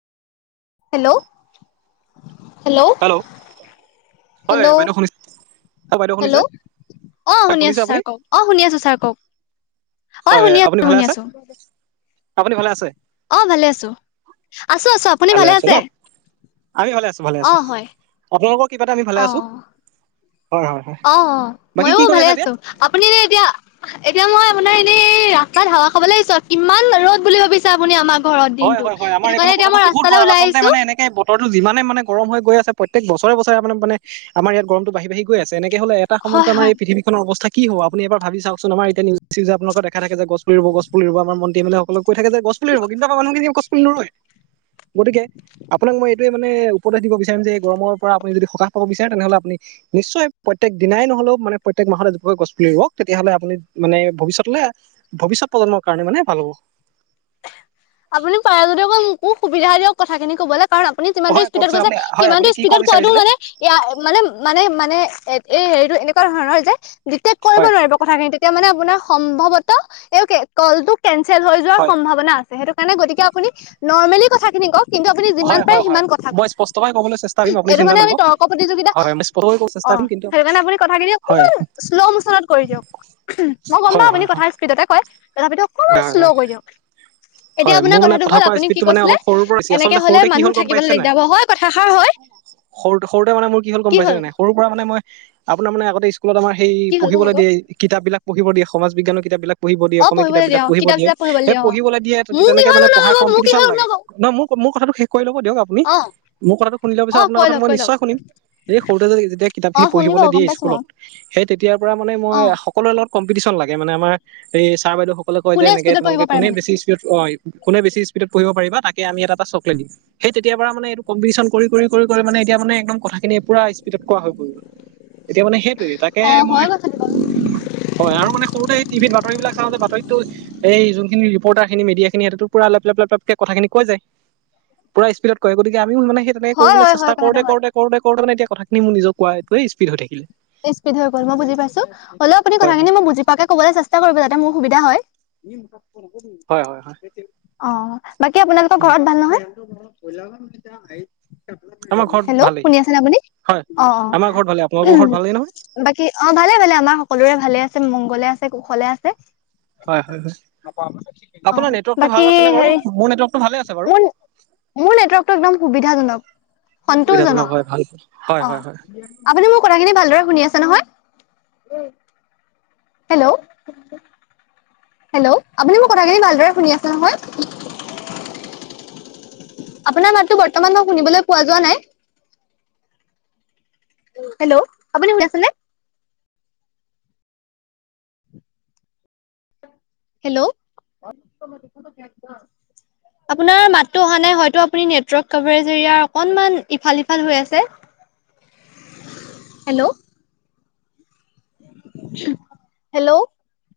Hello. Hello, হয় hello. বাইদেউ শুনিছে হয় বাইদেউ শুনিছে হেল্ল' অ', হয় শুনি শুনিছে আছো আপুনি ছাৰ কওক, অ', শুনি আছো ছাৰ কওঁক। অ', হয় শুনি আছো, আপুনি ভালে শুনি আছে আছো। আপুনি ভালে আছে অ', ভালে আছো, আছো, আছো আপুনি ভালে আছে? আমি ভালে আছো, ভালে অ আছো হয় আপোনালোকৰ কৃপাত আমি ভালে অ আছো। হয় হয় হয় অ', অ', বাকী ময়ো কি কৰি ভালে আছা এতিয়া আছো, আপুনি যে এতিয়া এতিয়া মই আপোনাৰ এনেই ৰাস্তাত হাৱা খাব আহিছোঁ, কিমান ৰ'দ বুলি ভাবিছে আপুনি আমা হয়, হয়, হয় আমাৰ এইফালে বতৰতটো বহুত গৰম ওলাই আচলতে আহিছো মানে এনেকে বতৰটো যিমানে মানে গৰম হৈ গৈ আছে। প্ৰত্যেক বছৰে, বছৰে আপোনাৰ মানে আমাৰ ইয়াত গমটো বাঢ়ি, বাঢি গৈ আছে, এনেকে হ'লে এটা সময়তো হয় আমাৰ হয় পৃথিৱীনৰ অৱস্থা। - কি হব আপুনি এবাৰ ভাবি বি চাওচোন আমাৰ এতিয়া নিউজ-চিউজে আপোনালোক দেখা থাকে যে গছপুলি ৰুব গছ পুলি ৰুব, আমাৰ মন্ত্ৰী-এমেলেসকলক। কৈ থাকে যে গছ পুলি ৰুব, কিন্তু আমাৰ মানুহখিনি গছ পুলি নোৰোৱে, গতিকে আপোনাক মই এইতোৱে মানে উপদেশ দিব বিচাৰিম যে এই গৰমৰ পৰা যদি সকাহ পাব বিচাৰে, তেনেহ'লে আপুনি নিশ্চয় প্ৰত্যেক দিনাই নহলে মানে প্ৰত্যেক মাহত এজোপা গছ পুলি ৰোওক, তেতিয়াহলে আপুনি মানে ভৱিষ্যৎ, ভৱিষ্যৎ প্ৰজন্মৰ কাৰণে মানে ভা ভাল হ'ব। [inaudible] আপুনি পাৰে যদি অকন মোকো সুবিধা দিয়ক, কথাখিনি কবলৈ? কাৰণ আপুনি যিমানটো হয় কওক স্পীডত ছাৰ কৈছে, আপুনি হয় আপুনি সিমানটো কি ক'ব স্পীডত কোৱাটো বিচাৰিছিলে? মানে, মানে, মানে, মানে এই হেৰিটো এনেকুৱা ধৰণৰ যে ডিটেক্ কৰিব হয় নোৱাৰিব কথাখিনি তেতিয়া মানে আপোনাৰ সম্ভৱত এ, কলটো কেনচেল হৈ যোৱাৰ হয় সম্ভাৱনা আছে, সেইটো গতিকে আপুনি নৰ্মেলি কথাখিনি কওঁক? কিন্তু আপুনি যিমান হয় পাৰে হয় হয় সিমান কথা মই কওঁক, স্পষ্টকৈ ক'বলৈ চেষ্টা কৰিম আপুনি এইটো চিন্তা মানে নকৰিব। আমি তৰ্ক প্ৰতিযোগিতা। হয় হয় মই স্পষ্টকৈ ক'ব চেষ্টা অ', কৰিম কিন্তু সেইটো কাৰণে আপুনি কথাখিনি হয় অকমান শ্ল মোচনত কৰি দিয়ক। মই গম হয় পাওঁ আপুনি হয় কথা হয় স্পীডতে কয়, তথাপিতো অকমান হয় শ্ল হয় কৰি দিয়ক। এতিয়া হয়, আপোনাৰ মোৰ মানে কথাটো কথা হ'ল কোৱা আপুনি কি স্পীডটো মানে কৈছিলে অলপ সৰুৰ পৰাই, এনেকে আচলতে হ'লে সৰুতে কি মানুহ হ'ল গম থাকিবলৈ পাইছে নে নাই। দিগদাৰ হ'ব হয় কথাষাৰ হয় সৰু-সৰুতে মানে মোৰ কি হ'ল গম পাইছে নে নাই, সৰু পৰা মানে মই আপোনাৰ মানে আগতে স্কুল আমাৰ সেই কি হ'ল পঢ়িব কওক আকৌ দিয়ে, কিতাপ বিলাক পঢ়িব দিয়ে, সমাজবিজ্ঞানৰ কিতাপ বিলাক পঢ়িব দিয়ে, অ অসমীয়া কিতাপ পঢ়িবলৈ দিয়া বিলাক অ পঢ়িব কিতাপ দিয়ে চিতাপ সেই দিয়া অ পঢ়িবলৈ দিয়ে। মোৰ কি তেনেকে হ'ল মানে শুনক পঢ়াৰ আকৌ মোৰ কি কম্পিটিশন হ'ল লাগে শুনক আকৌ। ন, মোৰ কথাটো শে শেষ কৰি ল'ব দিয়ক আপুনি, অ মোৰ কথাটো শুনি লোৱা পিছত অ আপোনাৰ কৈ কথাটো লওক মই কৈ লওক নিশ্চয় শুনিম, এই সৰুতে যেতিয়া অ কিতাপখিনি পঢ়িব। শুনিব পঢ়িব গম দিয়ে পাইছো মই স্কুলত। সেই তেতিয়াৰ পৰা মানে মই অ সকলোৰে লগত কম্পিটিশ্যন লাগে মানে, আমাৰ এই ছাৰ বাইদেউ সকলে কয় যে কোনে এনেকে স্পীডত পঢ়িব তোমালোকে পাৰে কোনে মানে বেছি স্পীড অ', কোনে বেছি স্পীডত পঢ়িব পাৰিবা। তাকে আমি এটা চকলেট দিম, সেই তেতিয়াৰ পৰা মানে এইটো কম্পিটিচ্যন কৰি, কৰি, কৰি মানে এতিয়া মানে একদম কথাখিনি পুৰা স্পীড। স্পীডত কোৱা হৈ গ'ল, এতিয়া মানে সেইটোৱে অ তাকেহে মই হয় কথাটো বাৰু হয়, আৰু মানে সৰুতে সেই টিভিত বাতৰি বিলাক চাওঁতে বাতৰিতো এই যোনখিনি ৰিপৰ্টাৰখিনিয়ে, মিডিয়াখিনিয়ে পুৰা লেপ-লেপ-লেপকে কথাখিনি কৈ যায়, পুৰা স্পীডত কয় গতিকে আ আমিও মানে সেই তেনেকৈ হয় কৰিবলৈ হয় চেষ্টা হয় কথাটো কৰোঁতে, হয় কৰোঁতে, কৰোঁতে, কৰোঁতে মানে এতিয়া কথাখিনি নিযে কোৱাটোৱেই স্পীড হৈ থাকিল। বেছি স্পীড হৈ গ'ল মই বুজি পাইছোঁ, হ'লেওঁ আপুনি হয় হয় কথাখিনি মই বুজি পোৱাকৈ ক'বলৈ চেষ্টা কৰিব। তেতিয়া মোৰ সুবিধা হয়। হয়, হয়, হয়। অ', বাকী আপোনালোকৰ উম, ঘৰত ভাল নহয়? আমাৰ ঘৰত হেল্ল' ভালেই শুনি আছে আপুনি হয় আমাৰ ঘৰত ভালেই আপোনালোকৰ ঘৰত অ'। ভালেই নহয়? বাকী অ', ভালে, ভালে আমাৰ সকলোৰে ভালে আছে, মংগলে আছে, কুশলে আছে। হয়, হয়, হয়। অ', আপোনাৰ নেটৱৰ্কটো ভাল বাকি আছেনে বাৰু হেৰি মোৰ নেটৱৰ্কটো ভালে আছে বাৰু। মো মোৰ নেটৱৰ্কটো একদম সুবিধাজনক। সুবিধাটো নকয় ভাল। হয় অহ হয় হয়। আপুনি মোৰ কথাখিনি ভালদৰে শুনি আছে নহয়? হেল্ল'? হেল্ল' আপুনি মোক কথাখিনি ভালদৰে শুনি আছে নহয়? আপোনাৰ মাততো বৰ্তমান মই শুনিবলৈ পোৱা যোৱা নাই। হেল্ল' আপুনি শুনি আছেনে? হেল্ল'? আপোনাৰ মাতো অহা নাই হয়টো আপুনি নেটৰ্ক কভাৰি জেৰিয়া অকণমান ইফাল সিফাল হৈ আছে। হেল্ল'। হেল্ল'?